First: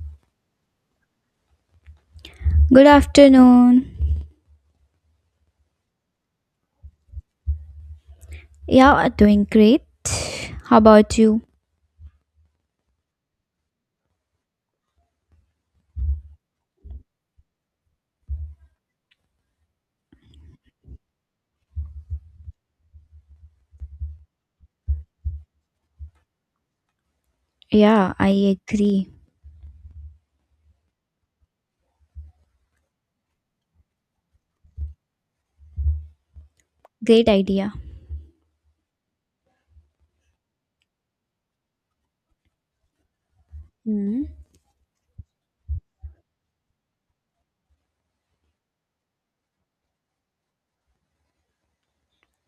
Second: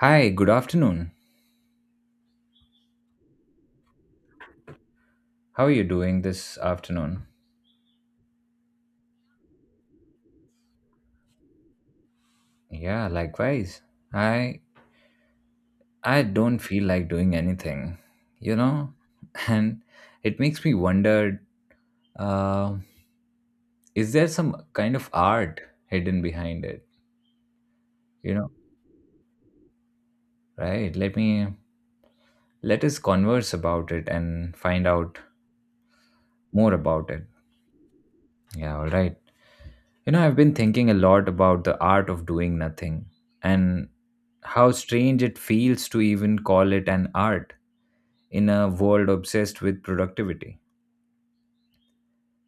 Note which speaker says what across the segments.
Speaker 1: Hi, good afternoon.
Speaker 2: Good afternoon.
Speaker 1: How are you doing this afternoon?
Speaker 2: Yeah, doing great. How about you?
Speaker 1: Yeah, likewise. I I don't feel like doing anything, you know? And it makes me wonder, uh, is there some kind of art hidden behind it?
Speaker 2: Yeah, I
Speaker 1: You know,
Speaker 2: agree.
Speaker 1: right? Let us converse about it and find out more about it.
Speaker 2: Great idea.
Speaker 1: Yeah, all right. You know, I've been thinking a lot about the art of doing nothing and
Speaker 2: Hmm.
Speaker 1: how strange it feels to even call it an art in a world obsessed with productivity.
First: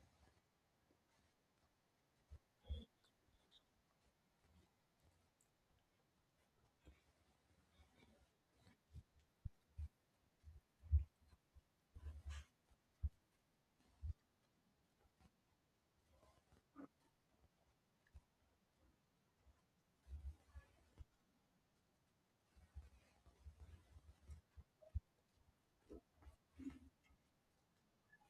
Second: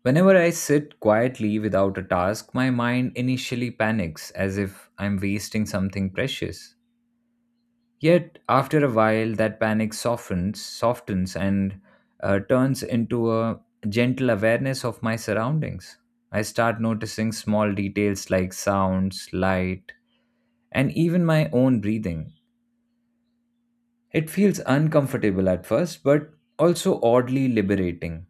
Speaker 1: Whenever I sit quietly without a task, my mind initially panics as if I'm wasting something precious. Yet, after a while, that panic softens, and turns into a gentle awareness of my surroundings. I start noticing small details like sounds, light, and even my own breathing. It feels uncomfortable at first, but also oddly liberating.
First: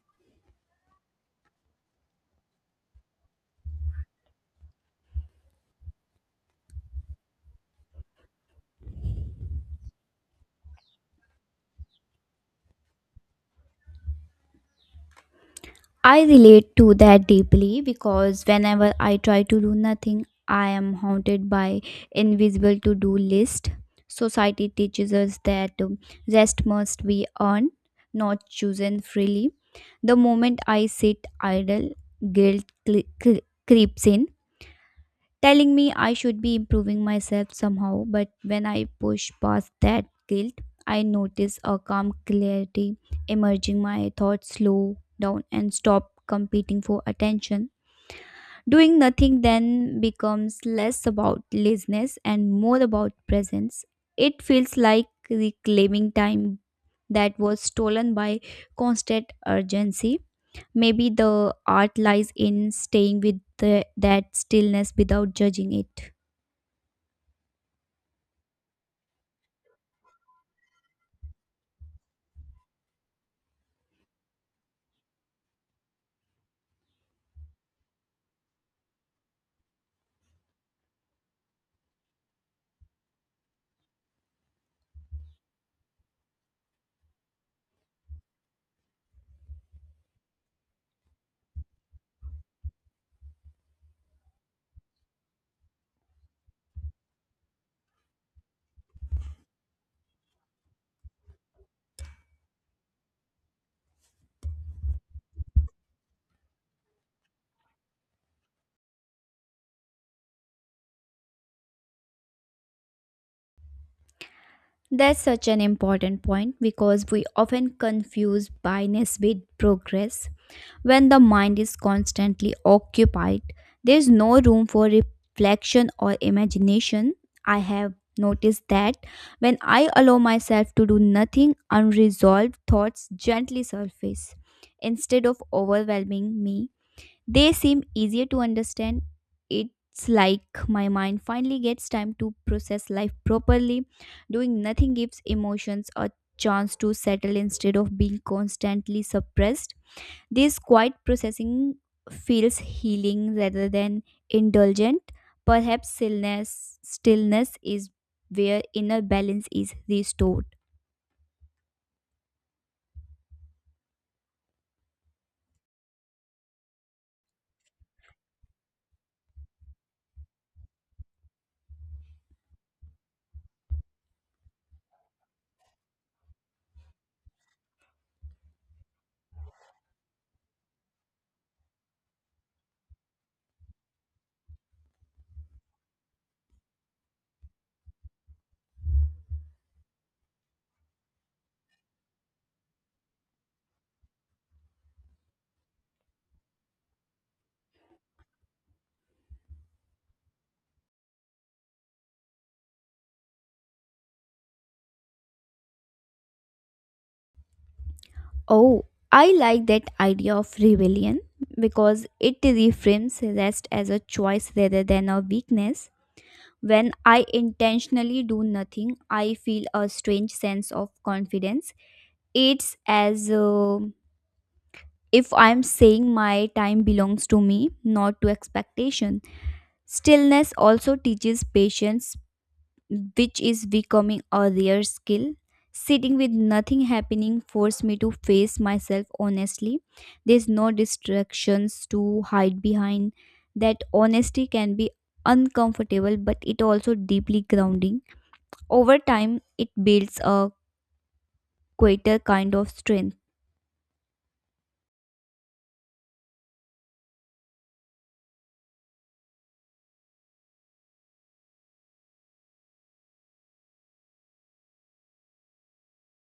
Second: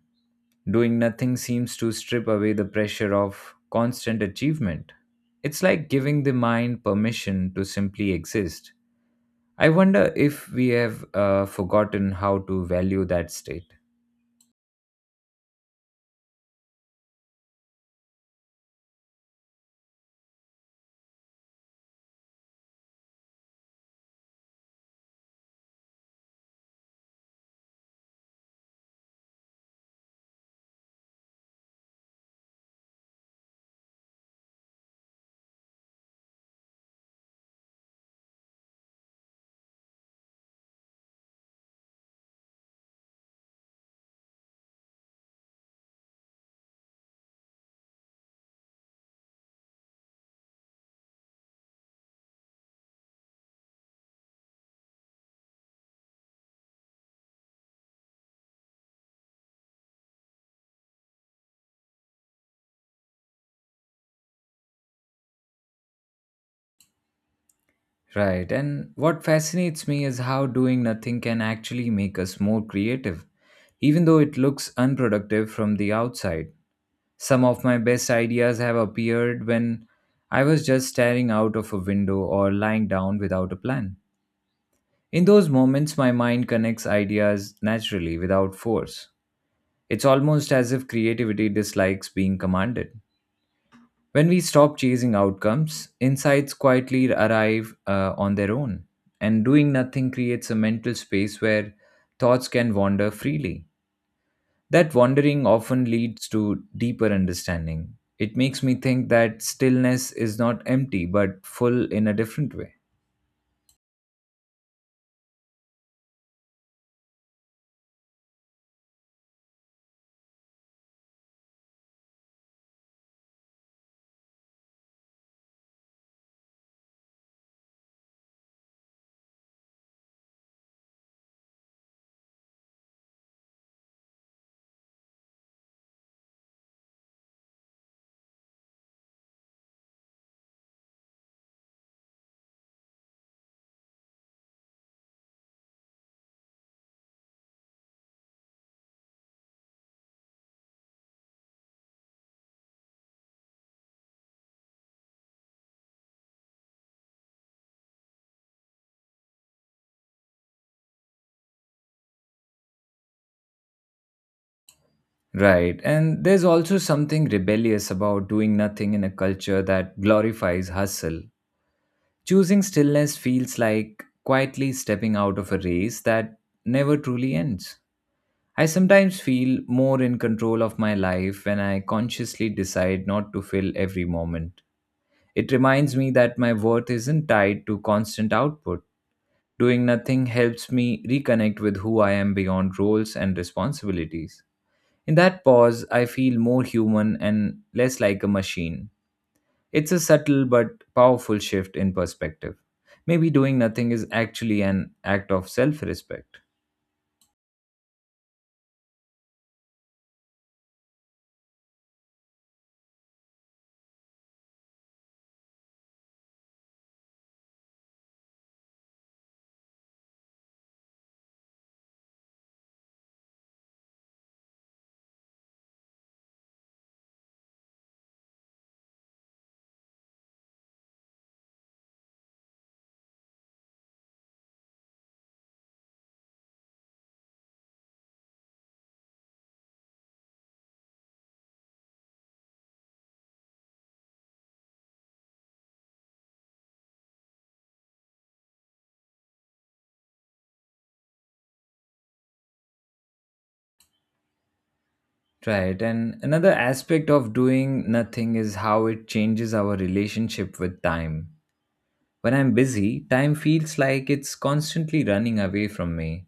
Speaker 1: Doing nothing seems to strip away the pressure of constant achievement. It's like giving the mind permission to simply exist. I wonder if we have forgotten how to value that state.
Speaker 2: I relate to that deeply because whenever I try to do nothing, I am haunted by invisible to-do list. Society teaches us that rest must be earned, not chosen freely. The moment I sit idle, guilt creeps in telling me I should be improving myself somehow. But when I push past that guilt, I notice a calm clarity emerging. My thoughts slow down and stop competing for attention. Doing nothing then becomes less about laziness and more about presence. It feels like reclaiming time that was stolen by constant urgency. Maybe the art lies in staying with that stillness without judging it.
Speaker 1: Right, and what fascinates me is how doing nothing can actually make us more creative, even though it looks unproductive from the outside. Some of my best ideas have appeared when I was just staring out of a window or lying down without a plan. In those moments, my mind connects ideas naturally without force. It's almost as if creativity dislikes being commanded. When we stop chasing outcomes, insights quietly arrive on their own, and doing nothing creates a mental space where thoughts can wander freely. That wandering often leads to deeper understanding. It makes me think that stillness is not empty but full in a different way.
Speaker 2: That's such an important point because we often confuse blindness with progress. When the mind is constantly occupied, there's no room for reflection or imagination. I have noticed that when I allow myself to do nothing, unresolved thoughts gently surface instead of overwhelming me. They seem easier to understand. It's like my mind finally gets time to process life properly. Doing nothing gives emotions a chance to settle instead of being constantly suppressed. This quiet processing feels healing rather than indulgent. Perhaps stillness is where inner balance is restored.
Speaker 1: Right. And there's also something rebellious about doing nothing in a culture that glorifies hustle. Choosing stillness feels like quietly stepping out of a race that never truly ends. I sometimes feel more in control of my life when I consciously decide not to fill every moment. It reminds me that my worth isn't tied to constant output. Doing nothing helps me reconnect with who I am beyond roles and responsibilities. In that pause, I feel more human and less like a machine. It's a subtle but powerful shift in perspective. Maybe doing nothing is actually an act of self respect.
Speaker 2: Oh, I like that idea of rebellion because it reframes rest as a choice rather than a weakness. When I intentionally do nothing, I feel a strange sense of confidence. It's as if I'm saying my time belongs to me, not to expectation. Stillness also teaches patience which is becoming a rare skill. Sitting with nothing happening forced me to face myself honestly. There's no distractions to hide behind. That honesty can be uncomfortable, but it also deeply grounding. Over time, it builds a quieter kind of strength.
Speaker 1: Right, and another aspect of doing nothing is how it changes our relationship with time. When I'm busy, time feels like it's constantly running away from me.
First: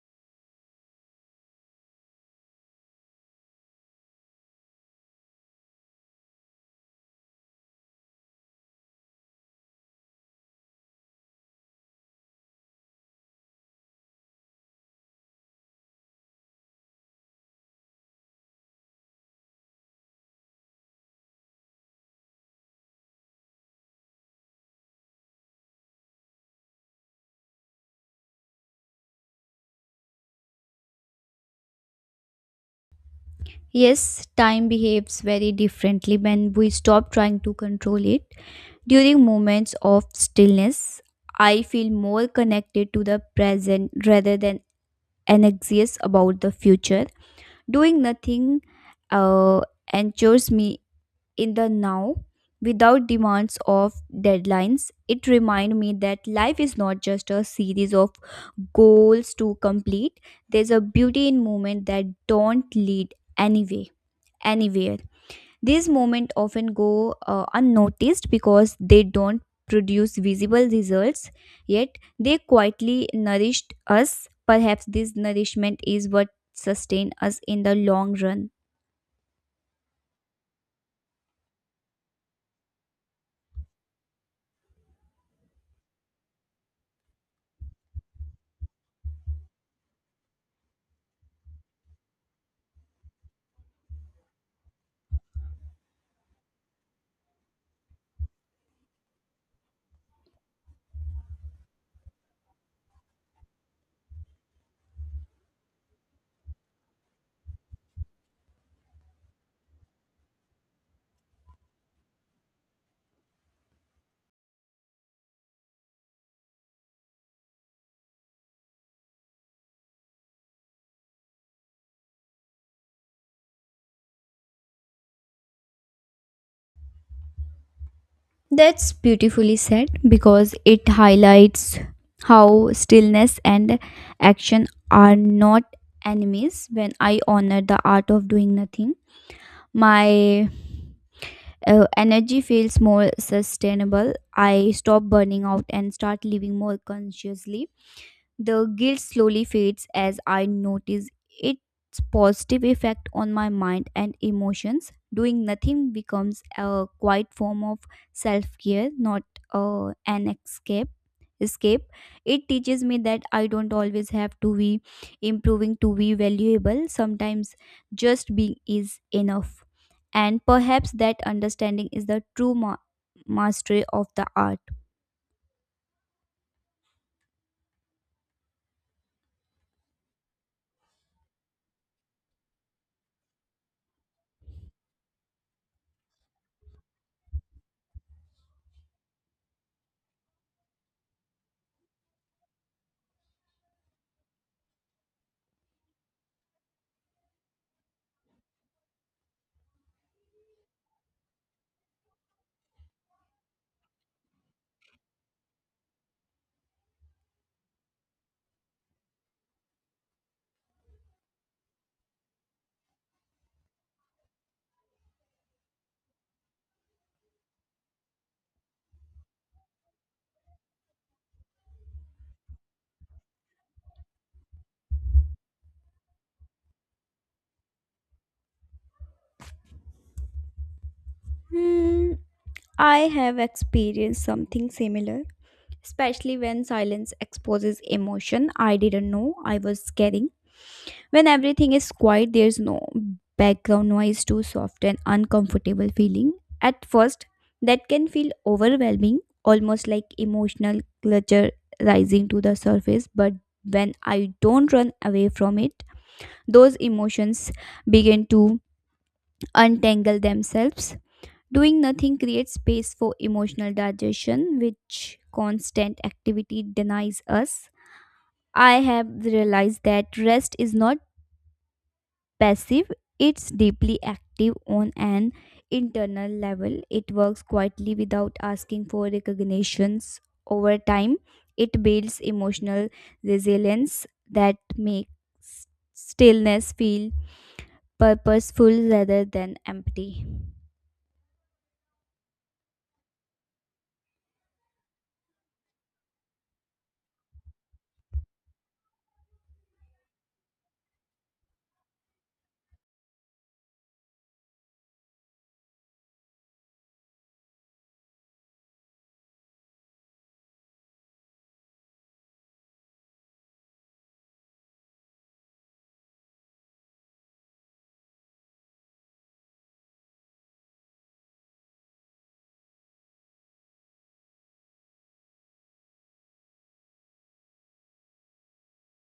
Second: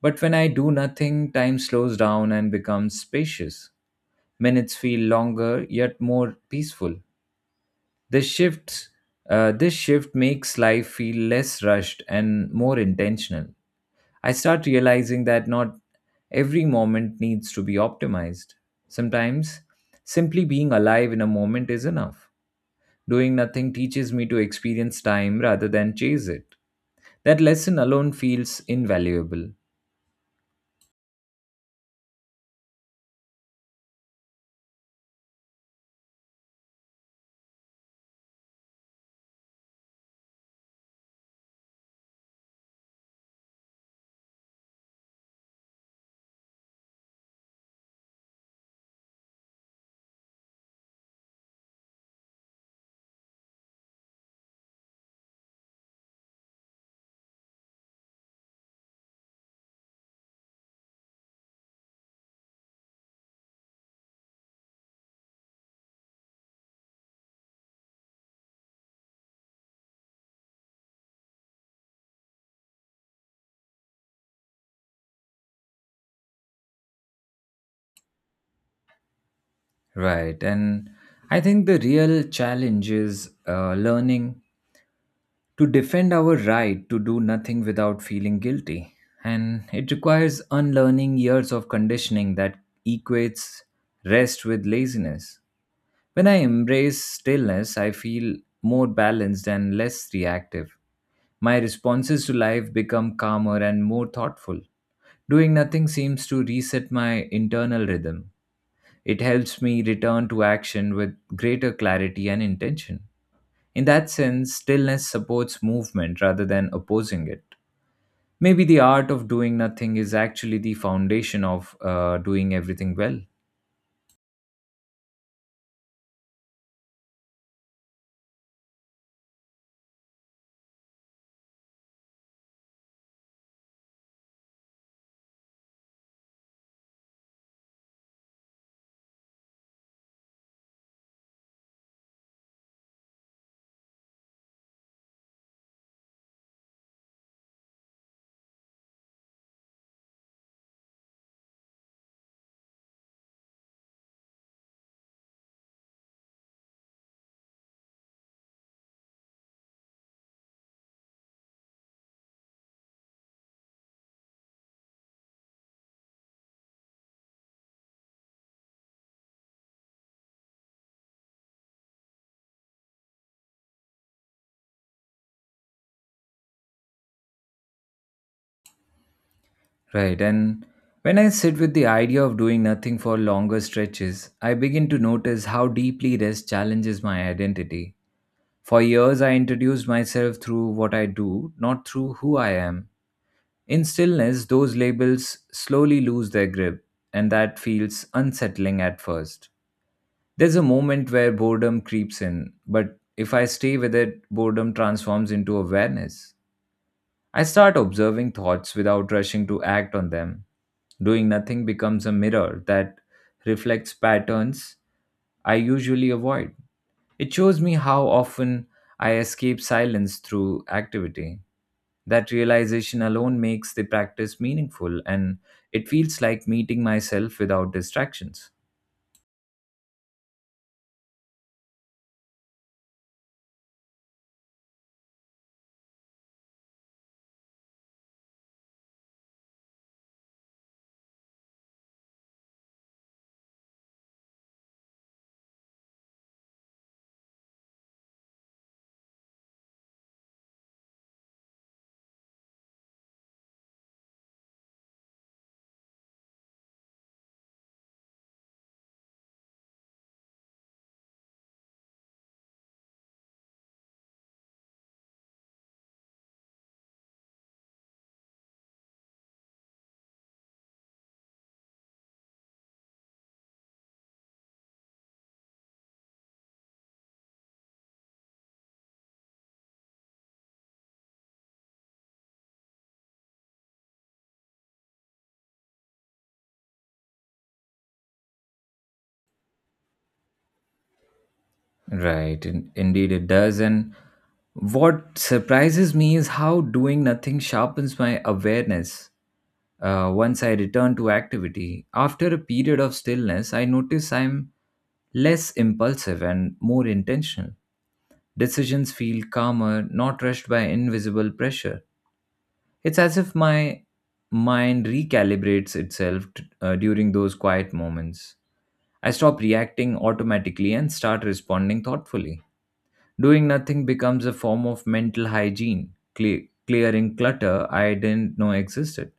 Speaker 1: But when I do nothing, time slows down and becomes spacious. Minutes feel longer, yet more peaceful. This shifts this shift makes life feel less rushed and more intentional. I start realizing that not every moment needs to be optimized. Sometimes simply being alive in a moment is enough. Doing nothing teaches me to experience time rather than chase it. That lesson alone feels invaluable.
Speaker 2: Yes, time behaves very differently when we stop trying to control it. During moments of stillness, I feel more connected to the present rather than anxious about the future. Doing nothing uh, anchors me in the now without demands of deadlines. It reminds me that life is not just a series of goals to complete. There's a beauty in moments that don't anywhere. These moments often go unnoticed because they don't produce visible results, yet they quietly nourished us. Perhaps this nourishment is what sustains us in the long run.
Speaker 1: Right, and I think the real challenge is learning to defend our right to do nothing without feeling guilty. And it requires unlearning years of conditioning that equates rest with laziness. When I embrace stillness, I feel more balanced and less reactive. My responses to life become calmer and more thoughtful. Doing nothing seems to reset my internal rhythm. It helps me return to action with greater clarity and intention. In that sense, stillness supports movement rather than opposing it. Maybe the art of doing nothing is actually the foundation of doing everything well.
Speaker 2: That's beautifully said because it highlights how stillness and action are not enemies when I honor the art of doing nothing. My energy feels more sustainable. I stop burning out and start living more consciously. The guilt slowly fades as I notice its positive effect on my mind and emotions. Doing nothing becomes a quiet form of self care, not an escape. It teaches me that I don't always have to be improving to be valuable. Sometimes just being is enough, and perhaps that understanding is the true mastery of the art.
Speaker 1: Right, and when I sit with the idea of doing nothing for longer stretches, I begin to notice how deeply rest challenges my identity. For years, I introduced myself through what I do, not through who I am. In stillness, those labels slowly lose their grip, and that feels unsettling at first. There's a moment where boredom creeps in, but if I stay with it, boredom transforms into awareness. I start observing thoughts without rushing to act on them. Doing nothing becomes a mirror that reflects patterns I usually avoid. It shows me how often I escape silence through activity. That realization alone makes the practice meaningful, and it feels like meeting myself without distractions.
Speaker 2: Hmm, I have experienced something similar, especially when silence exposes emotion I didn't know I was carrying. When everything is quiet, there's no background noise to soften uncomfortable feeling. At first, that can feel overwhelming, almost like emotional clutter rising to the surface, but when I don't run away from it, those emotions begin to untangle themselves. Doing nothing creates space for emotional digestion, which constant activity denies us. I have realized that rest is not passive, it's deeply active on an internal level. It works quietly without asking for recognitions. Over time, it builds emotional resilience that makes stillness feel purposeful rather than empty.
Speaker 1: Right, indeed it does. And what surprises me is how doing nothing sharpens my awareness. Once I return to activity, after a period of stillness, I notice I'm less impulsive and more intentional. Decisions feel calmer, not rushed by invisible pressure. It's as if my mind recalibrates itself during those quiet moments. I stop reacting automatically and start responding thoughtfully. Doing nothing becomes a form of mental hygiene, clearing clutter I didn't know existed.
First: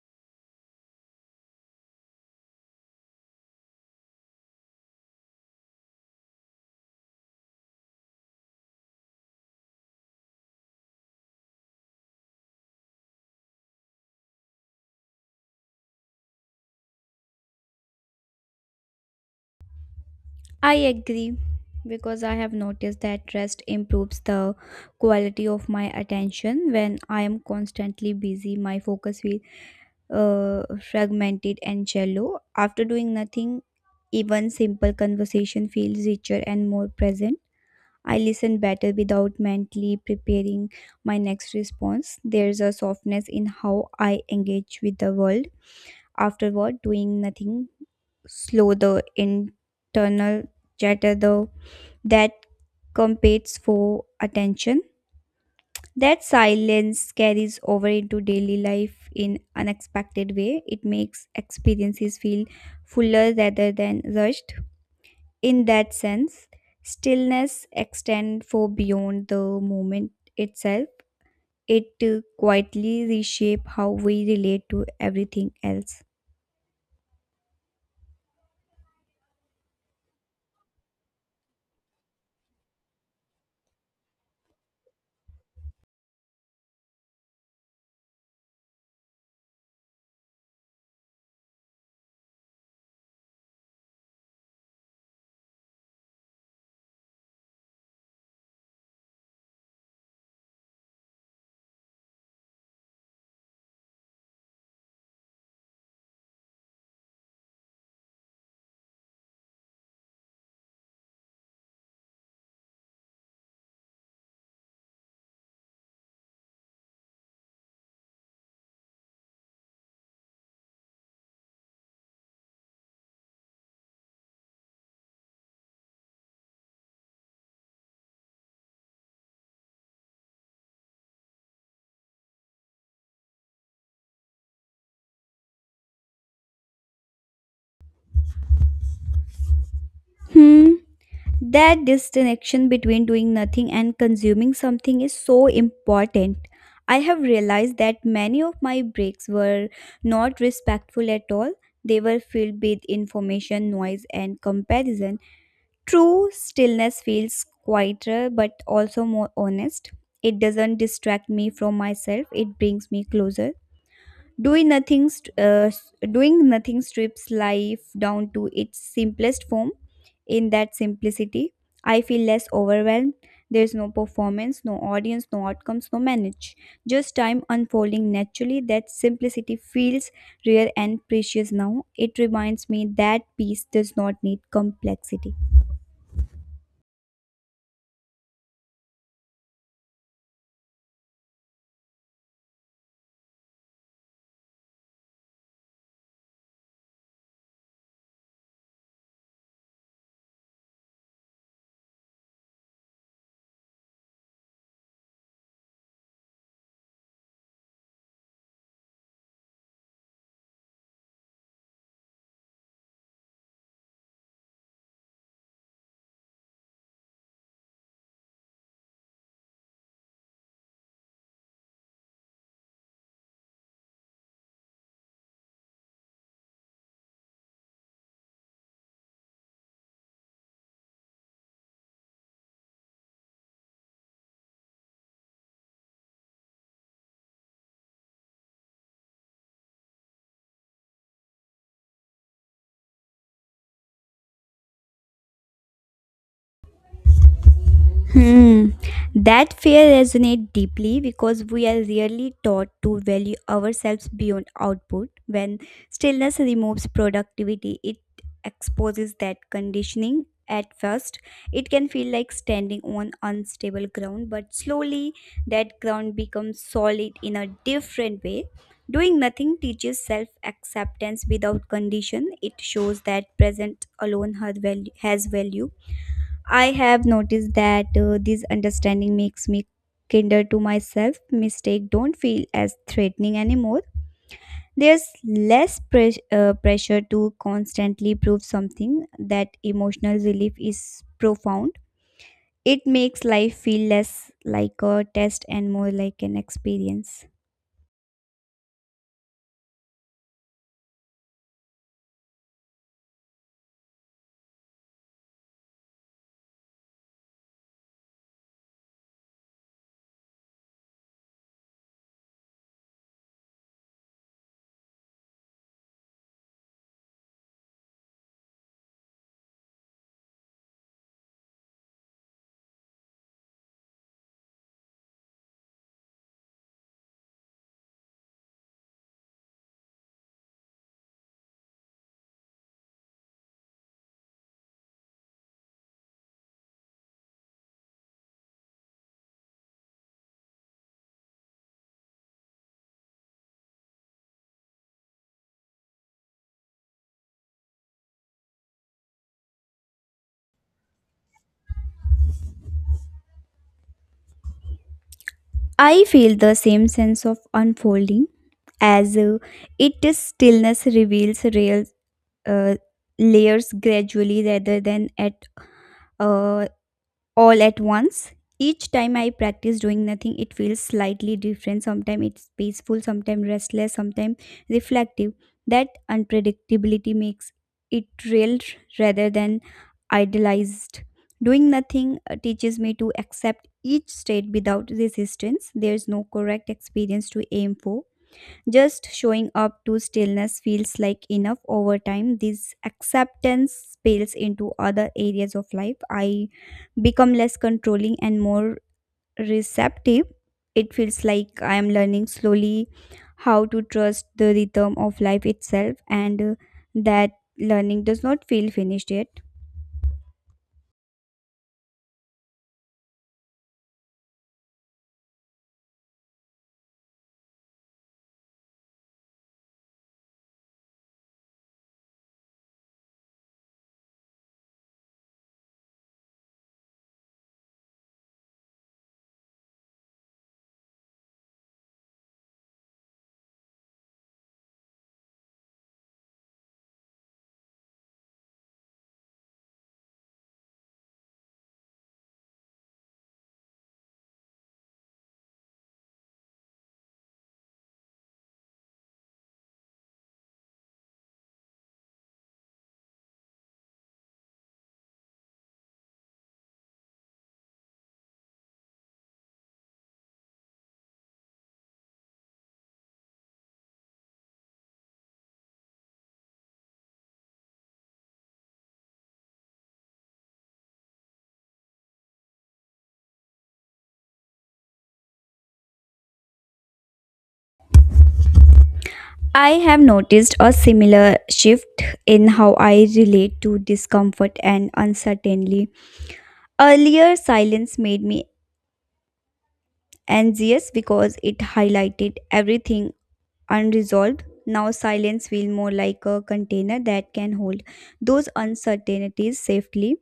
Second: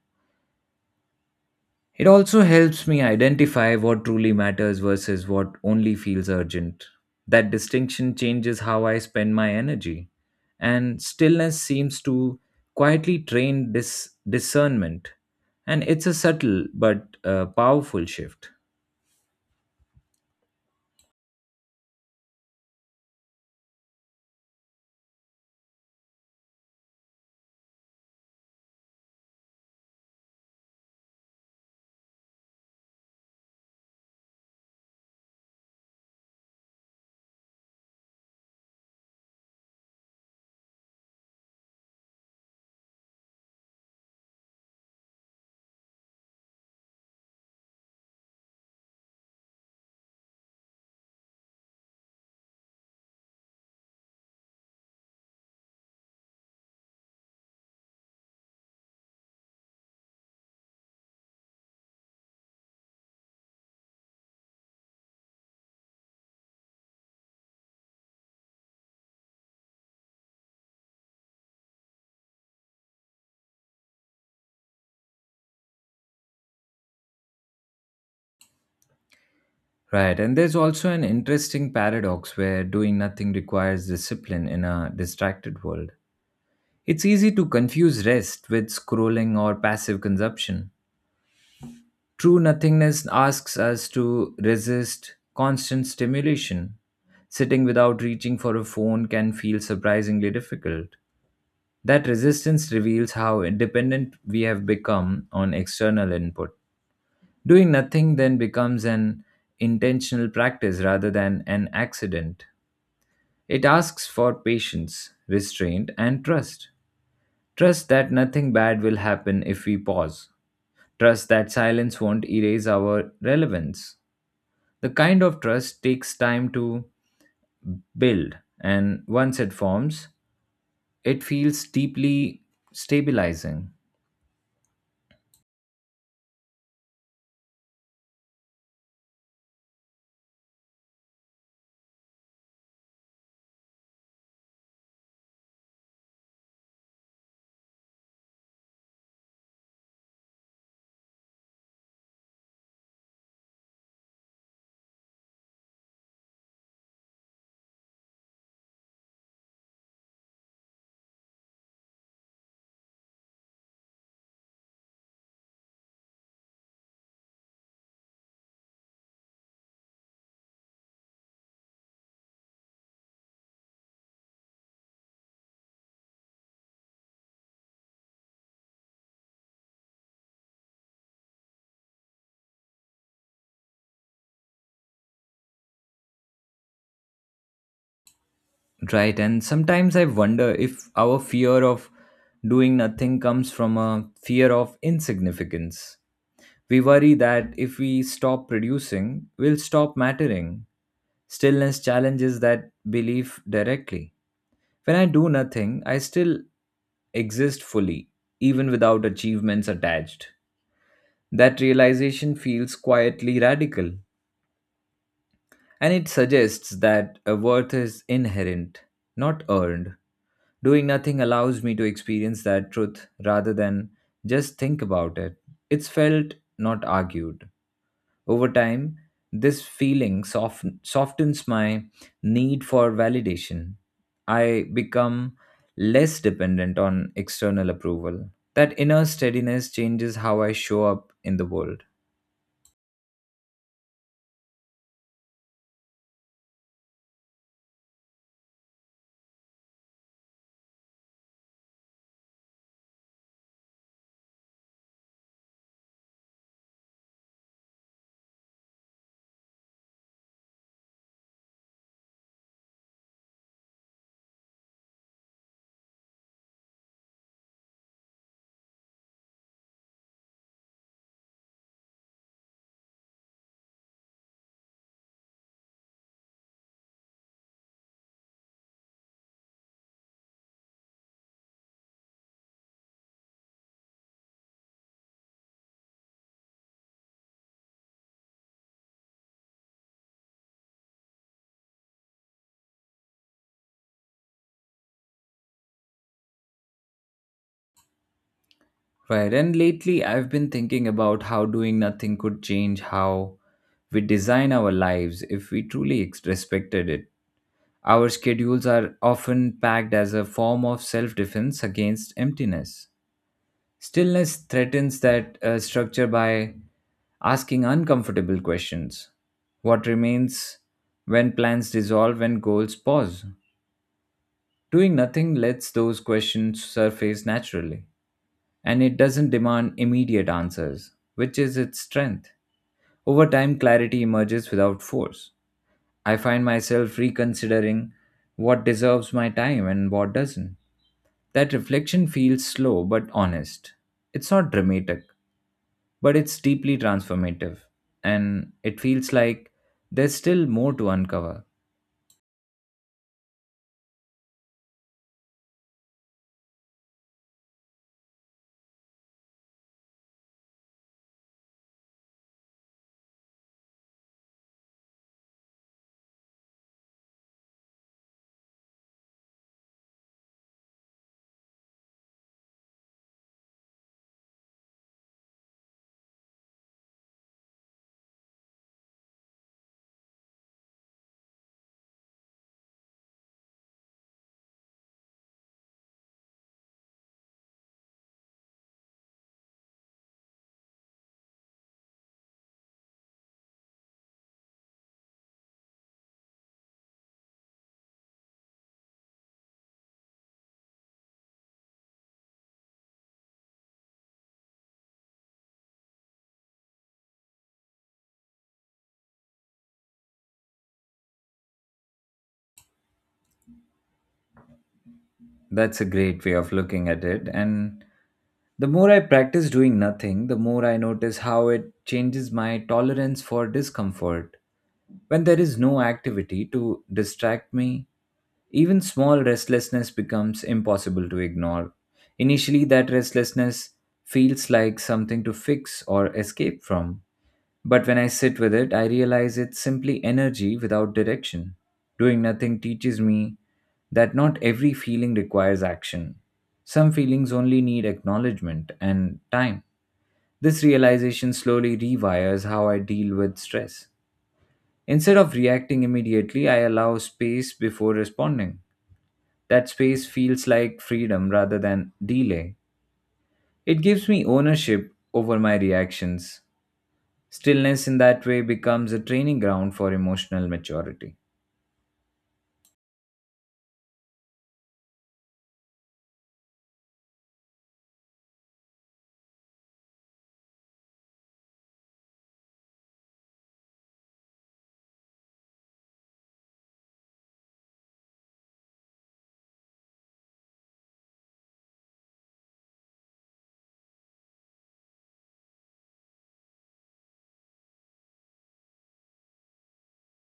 Speaker 1: It also helps me identify what truly matters versus what only feels urgent. That distinction changes how I spend my energy, and stillness seems to quietly train this discernment. And it's a subtle but powerful shift.
Speaker 2: I agree because I have noticed that rest improves the quality of my attention. When I am constantly busy, my focus feels uh, fragmented and shallow. After doing nothing, even simple conversation feels richer and more present. I listen better without mentally preparing my next response. There's a softness in how I engage with the world. Afterward, doing nothing slow the internal chatter though that competes for attention. That silence carries over into daily life in unexpected way. It makes experiences feel fuller rather than rushed. In that sense, stillness extends for beyond the moment itself. It quietly reshape how we relate to everything else.
Speaker 1: Right, and there's also an interesting paradox where doing nothing requires discipline in a distracted world. It's easy to confuse rest with scrolling or passive consumption. True nothingness asks us to resist constant stimulation. Sitting without reaching for a phone can feel surprisingly difficult. That resistance reveals how dependent we have become on external input. Doing nothing then becomes an intentional practice rather than an accident. It asks for patience, restraint, and trust. Trust that nothing bad will happen if we pause. Trust that silence won't erase our relevance. The kind of trust takes time to build, and once it forms, it feels deeply stabilizing.
Speaker 2: Hmm. That disconnection between doing nothing and consuming something is so important. I have realized that many of my breaks were not respectful at all. They were filled with information, noise, and comparison. True stillness feels quieter but also more honest. It doesn't distract me from myself, it brings me closer. Doing nothing strips life down to its simplest form. In that simplicity, I feel less overwhelmed. There's no performance, no audience, no outcomes, no manage. Just time unfolding naturally. That simplicity feels rare and precious now. It reminds me that peace does not need complexity.
Speaker 1: Right, and sometimes I wonder if our fear of doing nothing comes from a fear of insignificance. We worry that if we stop producing, we'll stop mattering. Stillness challenges that belief directly. When I do nothing, I still exist fully, even without achievements attached. That realization feels quietly radical, and it suggests that a worth is inherent, not earned. Doing nothing allows me to experience that truth rather than just think about it. It's felt, not argued. Over time, this feeling softens my need for validation. I become less dependent on external approval. That inner steadiness changes how I show up in the world.
Speaker 2: Hmm. That fear resonates deeply because we are really taught to value ourselves beyond output. When stillness removes productivity, it exposes that conditioning. At first, it can feel like standing on unstable ground, but slowly that ground becomes solid in a different way. Doing nothing teaches self acceptance without condition. It shows that present alone has value. I have noticed that this understanding makes me kinder to myself. Mistake don't feel as threatening anymore. There's less pressure to constantly prove something. That emotional relief is profound. It makes life feel less like a test and more like an experience.
Speaker 1: Right, and lately I've been thinking about how doing nothing could change how we design our lives if we truly respected it. Our schedules are often packed as a form of self defense against emptiness. Stillness threatens that structure by asking uncomfortable questions. What remains when plans dissolve and goals pause? Doing nothing lets those questions surface naturally, and it doesn't demand immediate answers, which is its strength. Over time, clarity emerges without force. I find myself reconsidering what deserves my time and what doesn't. That reflection feels slow but honest. It's not dramatic, but it's deeply transformative, and it feels like there's still more to uncover.
Speaker 2: I feel the same sense of unfolding as it is stillness reveals real uh, layers gradually rather than at a all at once. Each time I practice doing nothing, it feels slightly different. Sometimes it's peaceful, sometimes restless, sometimes reflective. That unpredictability makes it real rather than idealized. Doing nothing teaches me to accept each state without resistance. There's no correct experience to aim for. Just showing up to stillness feels like enough over time. This acceptance spills into other areas of life. I become less controlling and more receptive. It feels like I am learning slowly how to trust the rhythm of life itself, and that learning does not feel finished yet.
Speaker 1: That's a great way of looking at it. And the more I practice doing nothing, the more I notice how it changes my tolerance for discomfort. When there is no activity to distract me, even small restlessness becomes impossible to ignore. Initially, that restlessness feels like something to fix or escape from. But when I sit with it, I realize it's simply energy without direction. Doing nothing teaches me that not every feeling requires action. Some feelings only need acknowledgement and time. This realization slowly rewires how I deal with stress. Instead of reacting immediately, I allow space before responding. That space feels like freedom rather than delay. It gives me ownership over my reactions. Stillness in that way becomes a training ground for emotional maturity.
Speaker 2: I have noticed a similar shift in how I relate to discomfort and uncertainty. Earlier, silence made me anxious because it highlighted everything unresolved. Now silence feels more like a container that can hold those uncertainties safely.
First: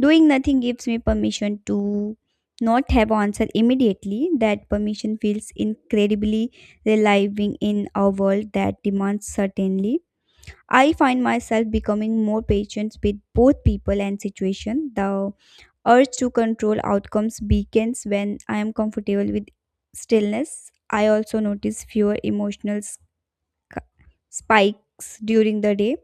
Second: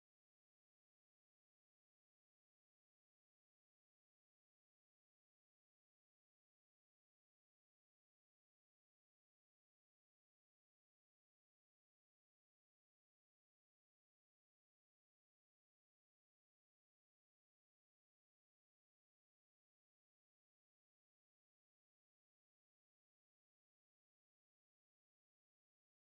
Speaker 2: Doing nothing gives me permission to not have answer immediately. That permission feels incredibly relieving in a world that demands certainty. I find myself becoming more patient with both people and situation. The urge to control outcomes weakens when I am comfortable with stillness. I also notice fewer emotional spikes during the day.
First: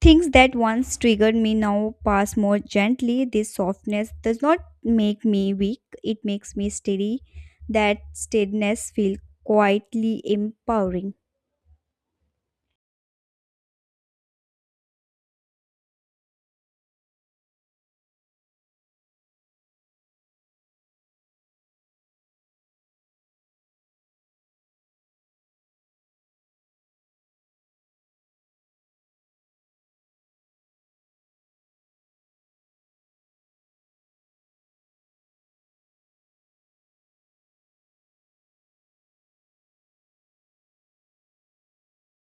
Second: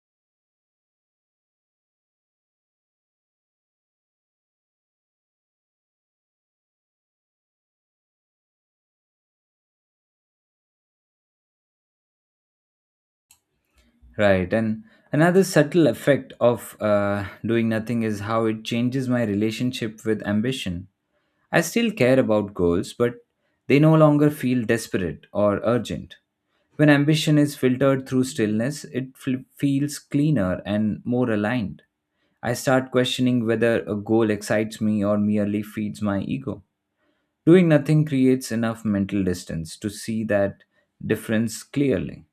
Speaker 2: Things that once triggered me now pass more gently. This softness does not make me weak, it makes me steady. That steadiness feels quietly empowering.
Speaker 1: Right. And another subtle effect of doing nothing is how it changes my relationship with ambition. I still care about goals, but they no longer feel desperate or urgent. When ambition is filtered through stillness, it feels cleaner and more aligned. I start questioning whether a goal excites me or merely feeds my ego. Doing nothing creates enough mental distance to see that difference clearly.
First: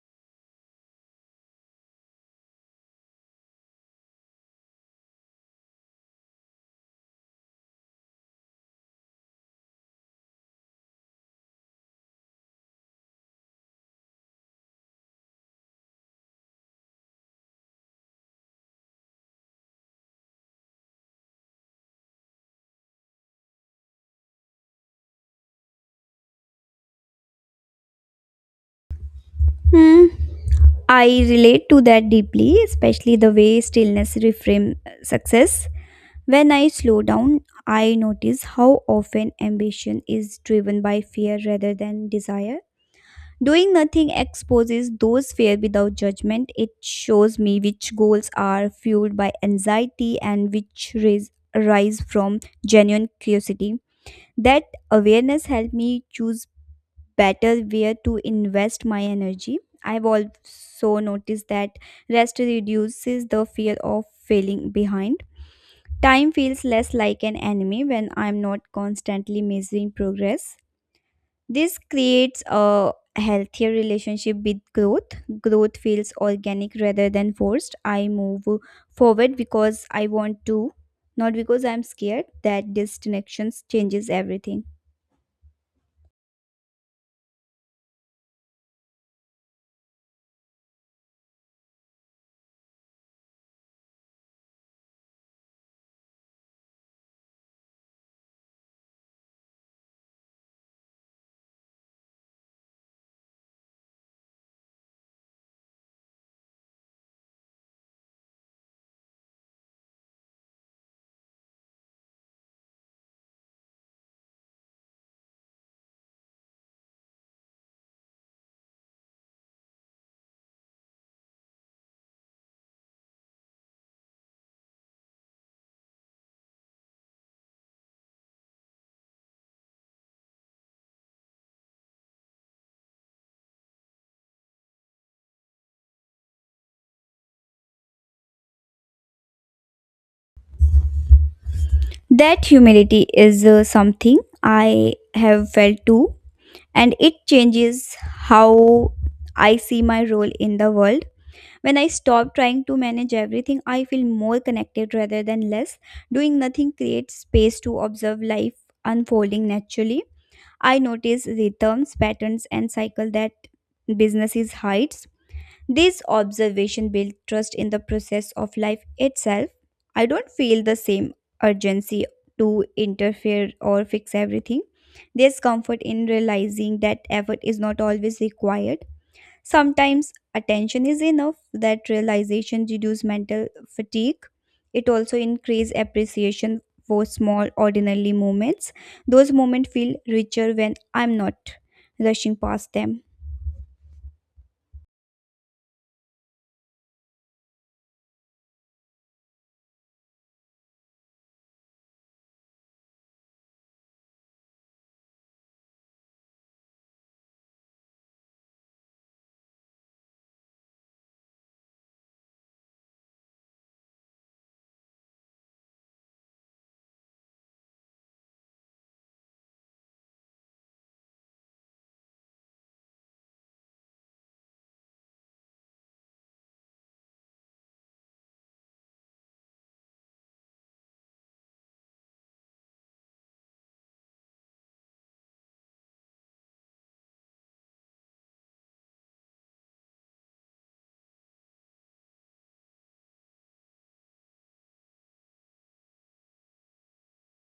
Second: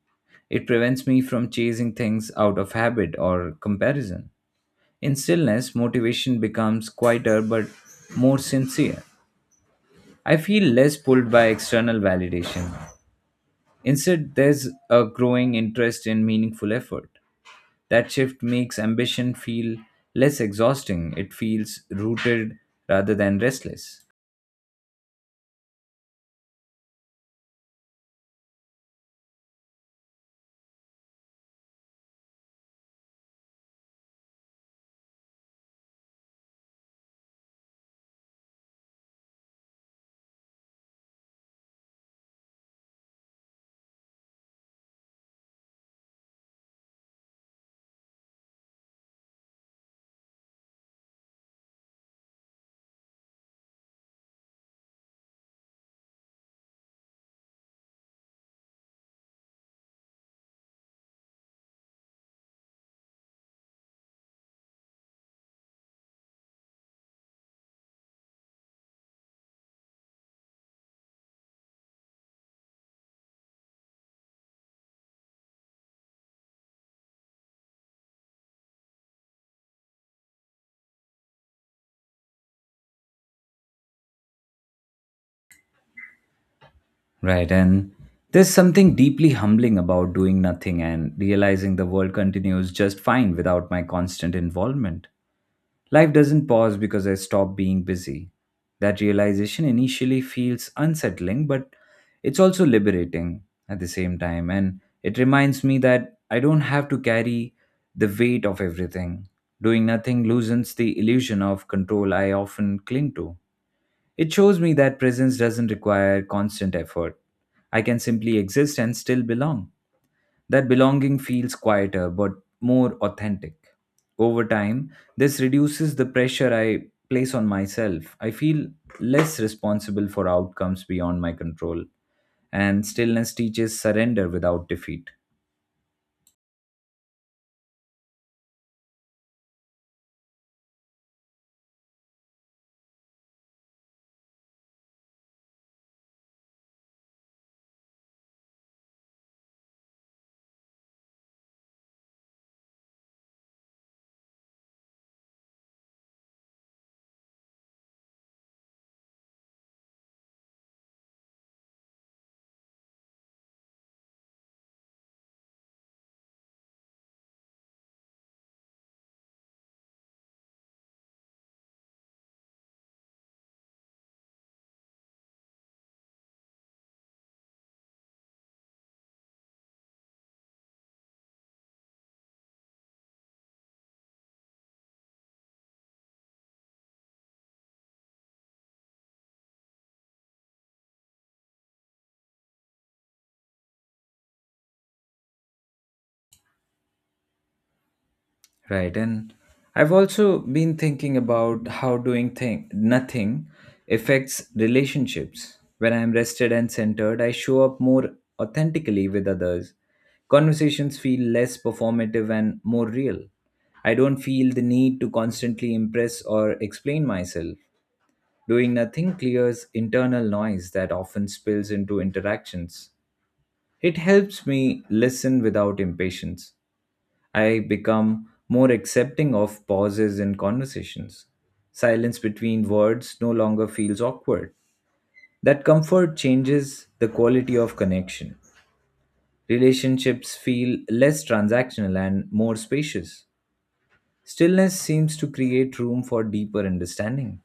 Speaker 1: It prevents me from chasing things out of habit or comparison. In stillness, motivation becomes quieter but more sincere. I feel less pulled by external validation. Instead, there's a growing interest in meaningful effort. That shift makes ambition feel less exhausting. It feels rooted rather than restless.
Speaker 2: Hmm. I relate to that deeply, especially the way stillness reframes success. When I slow down, I notice how often ambition is driven by fear rather than desire. Doing nothing exposes those fear without judgment. It shows me which goals are fueled by anxiety and which arise from genuine curiosity. That awareness helped me choose better where to invest my energy. I've also noticed that rest reduces the fear of failing behind. Time feels less like an enemy when I'm not constantly measuring progress. This creates a healthier relationship with growth. Growth feels organic rather than forced. I move forward because I want to, not because I'm scared that disconnection changes everything.
Speaker 1: Right. And there's something deeply humbling about doing nothing and realizing the world continues just fine without my constant involvement. Life doesn't pause because I stop being busy. That realization initially feels unsettling, but it's also liberating at the same time. And it reminds me that I don't have to carry the weight of everything. Doing nothing loosens the illusion of control I often cling to. It shows me that presence doesn't require constant effort. I can simply exist and still belong. That belonging feels quieter but more authentic. Over time, this reduces the pressure I place on myself. I feel less responsible for outcomes beyond my control, and stillness teaches surrender without defeat.
Speaker 2: That humility is something I have felt too, and it changes how I see my role in the world. When I stop trying to manage everything, I feel more connected rather than less. Doing nothing creates space to observe life unfolding naturally. I notice rhythms, patterns, and cycle that businesses hides. This observation builds trust in the process of life itself. I don't feel the same urgency to interfere or fix everything. There's comfort in realizing that effort is not always required. Sometimes attention is enough. That realization reduce mental fatigue. It also increase appreciation for small ordinary moments. Those moments feel richer when I'm not rushing past them.
Speaker 1: Right. And I've also been thinking about how doing thing nothing affects relationships. When I'm rested and centered, I show up more authentically with others. Conversations feel less performative and more real. I don't feel the need to constantly impress or explain myself. Doing nothing clears internal noise that often spills into interactions. It helps me listen without impatience. I become more accepting of pauses in conversations. Silence between words no longer feels awkward. That comfort changes the quality of connection. Relationships feel less transactional and more spacious. Stillness seems to create room for deeper understanding.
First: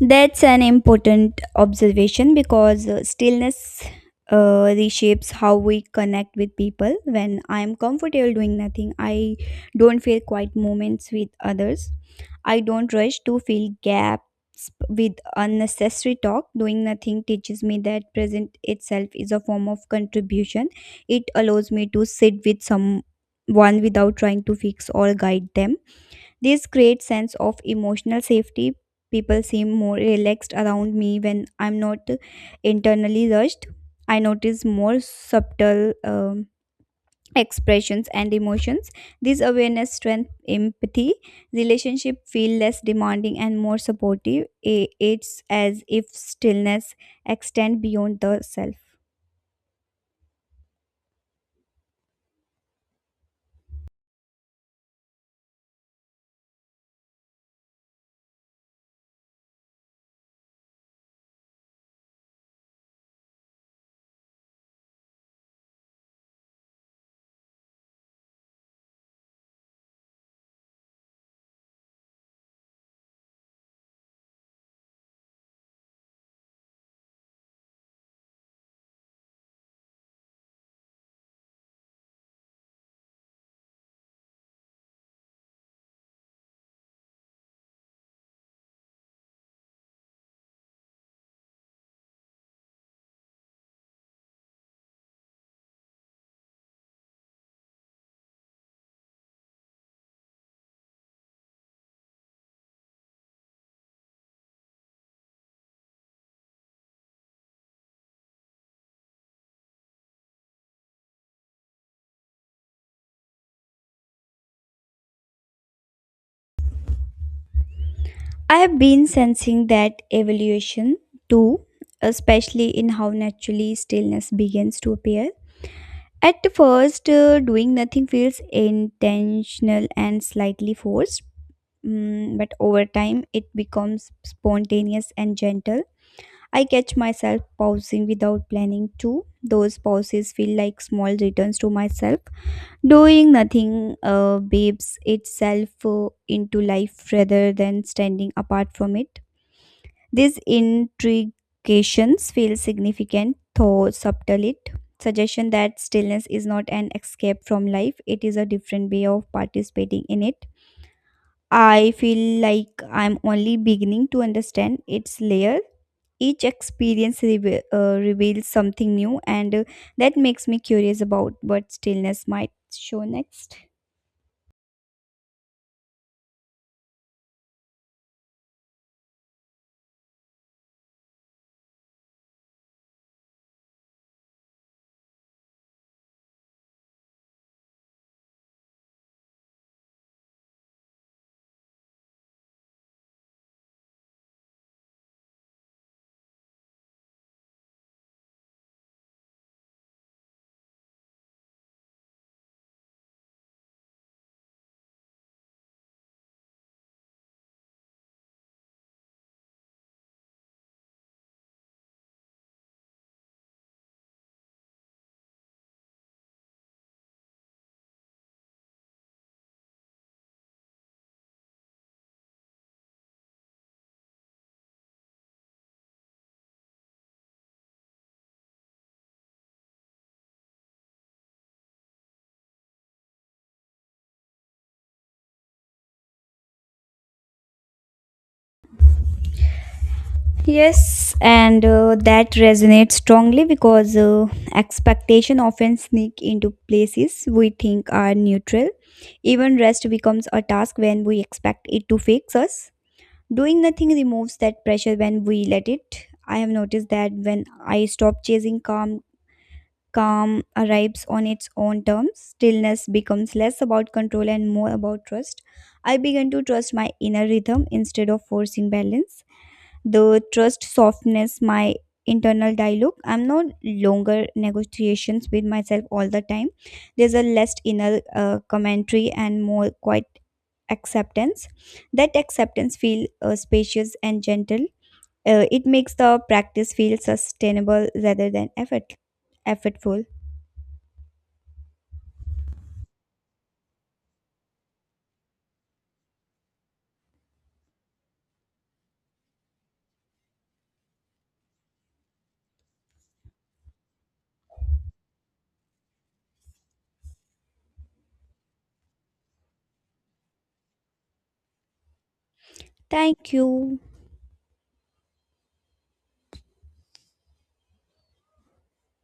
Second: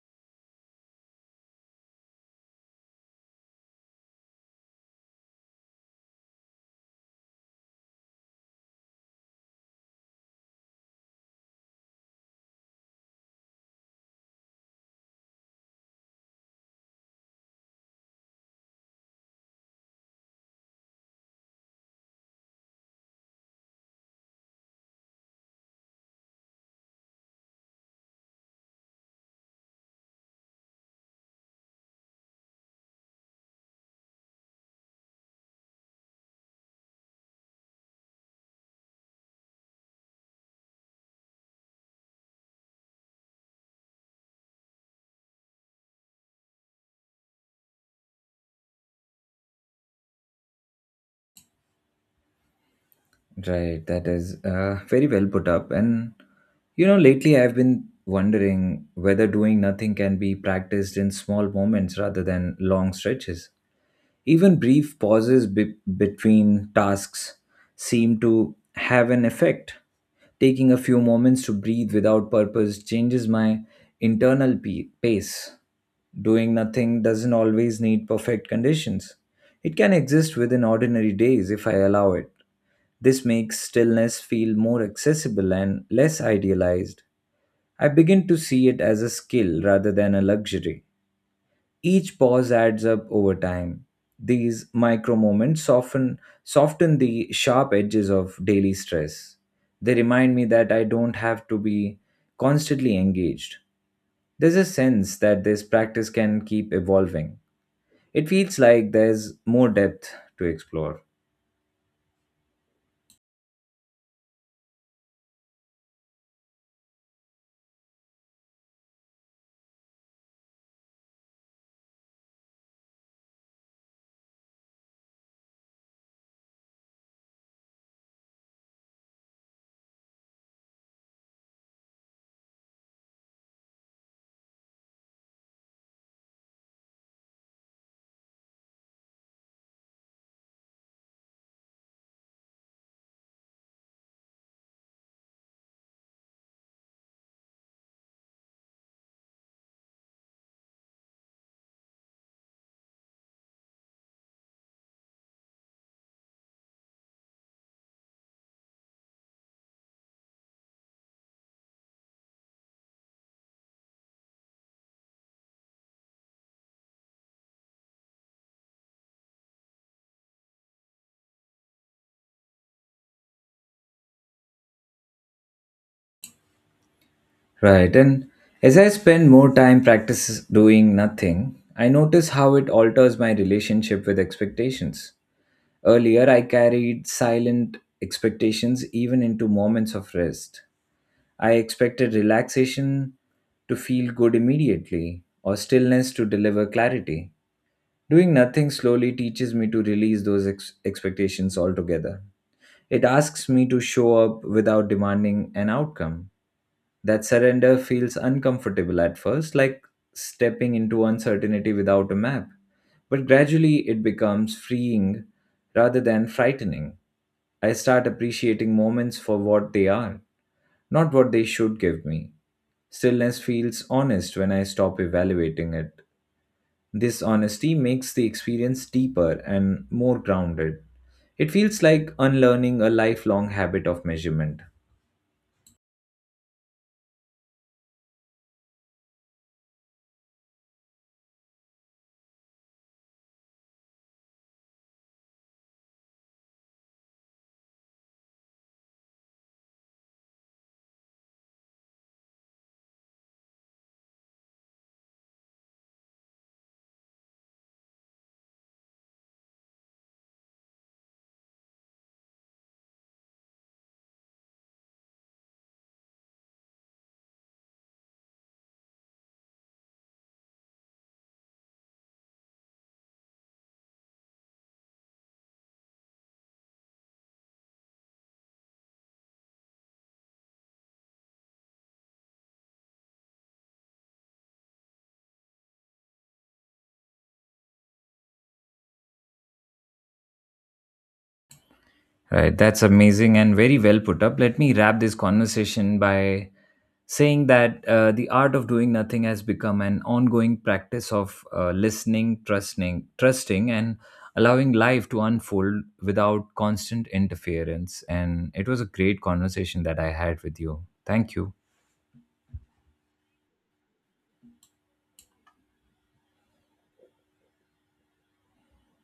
Speaker 2: That's an important observation because stillness reshapes how we connect with people. When I'm comfortable doing nothing, I don't feel quiet moments with others. I don't rush to fill gaps with unnecessary talk. Doing nothing teaches me that present itself is a form of contribution. It allows me to sit with someone without trying to fix or guide them. This creates sense of emotional safety. People seem more relaxed around me when I'm not internally rushed. I notice more subtle expressions and emotions. This awareness strength empathy. Relationship feel less demanding and more supportive. It's as if stillness extend beyond the self.
Speaker 1: Right, that is very well put up. And you know, lately I've been wondering whether doing nothing can be practiced in small moments rather than long stretches. Even brief pauses between tasks seem to have an effect. Taking a few moments to breathe without purpose changes my internal pace. Doing nothing doesn't always need perfect conditions. It can exist within ordinary days if I allow it. This makes stillness feel more accessible and less idealized. I begin to see it as a skill rather than a luxury. Each pause adds up over time. These micro moments soften the sharp edges of daily stress. They remind me that I don't have to be constantly engaged. There's a sense that this practice can keep evolving. It feels like there's more depth to explore.
Speaker 2: I have been sensing that evolution too, especially in how naturally stillness begins to appear. At first doing nothing feels intentional and slightly forced. But over time it becomes spontaneous and gentle. I catch myself pausing without planning to. Those pauses feel like small returns to myself. Doing nothing babes itself into life rather than standing apart from it. These intrications feel significant, though subtle it. Suggestion that stillness is not an escape from life, it is a different way of participating in it. I feel like I'm only beginning to understand its layer. Each experience reveals something new, and that makes me curious about what stillness might show next.
Speaker 1: Right. And as I spend more time practice doing nothing, I notice how it alters my relationship with expectations. Earlier, I carried silent expectations even into moments of rest. I expected relaxation to feel good immediately or stillness to deliver clarity. Doing nothing slowly teaches me to release those expectations altogether. It asks me to show up without demanding an outcome. That surrender feels uncomfortable at first, like stepping into uncertainty without a map. But gradually it becomes freeing rather than frightening. I start appreciating moments for what they are, not what they should give me. Stillness feels honest when I stop evaluating it. This honesty makes the experience deeper and more grounded. It feels like unlearning a lifelong habit of measurement.
Speaker 2: Yes, and that resonates strongly because expectation often sneak into places we think are neutral. Even rest becomes a task when we expect it to fix us. Doing nothing removes that pressure when we let it. I have noticed that when I stop chasing calm, calm arrives on its own terms. Stillness becomes less about control and more about trust. I began to trust my inner rhythm instead of forcing balance. The trust softness, my internal dialogue. I'm no longer negotiations with myself all the time. There's a less inner commentary and more quiet acceptance. That acceptance feel spacious and gentle. It makes the practice feel sustainable rather than effortful.
Speaker 1: Right, that's amazing and very well put up. Let me wrap this conversation by saying that the art of doing nothing has become an ongoing practice of listening, trusting, and allowing life to unfold without constant interference. And it was a great conversation that I had with you. Thank you.
Speaker 2: Thank you.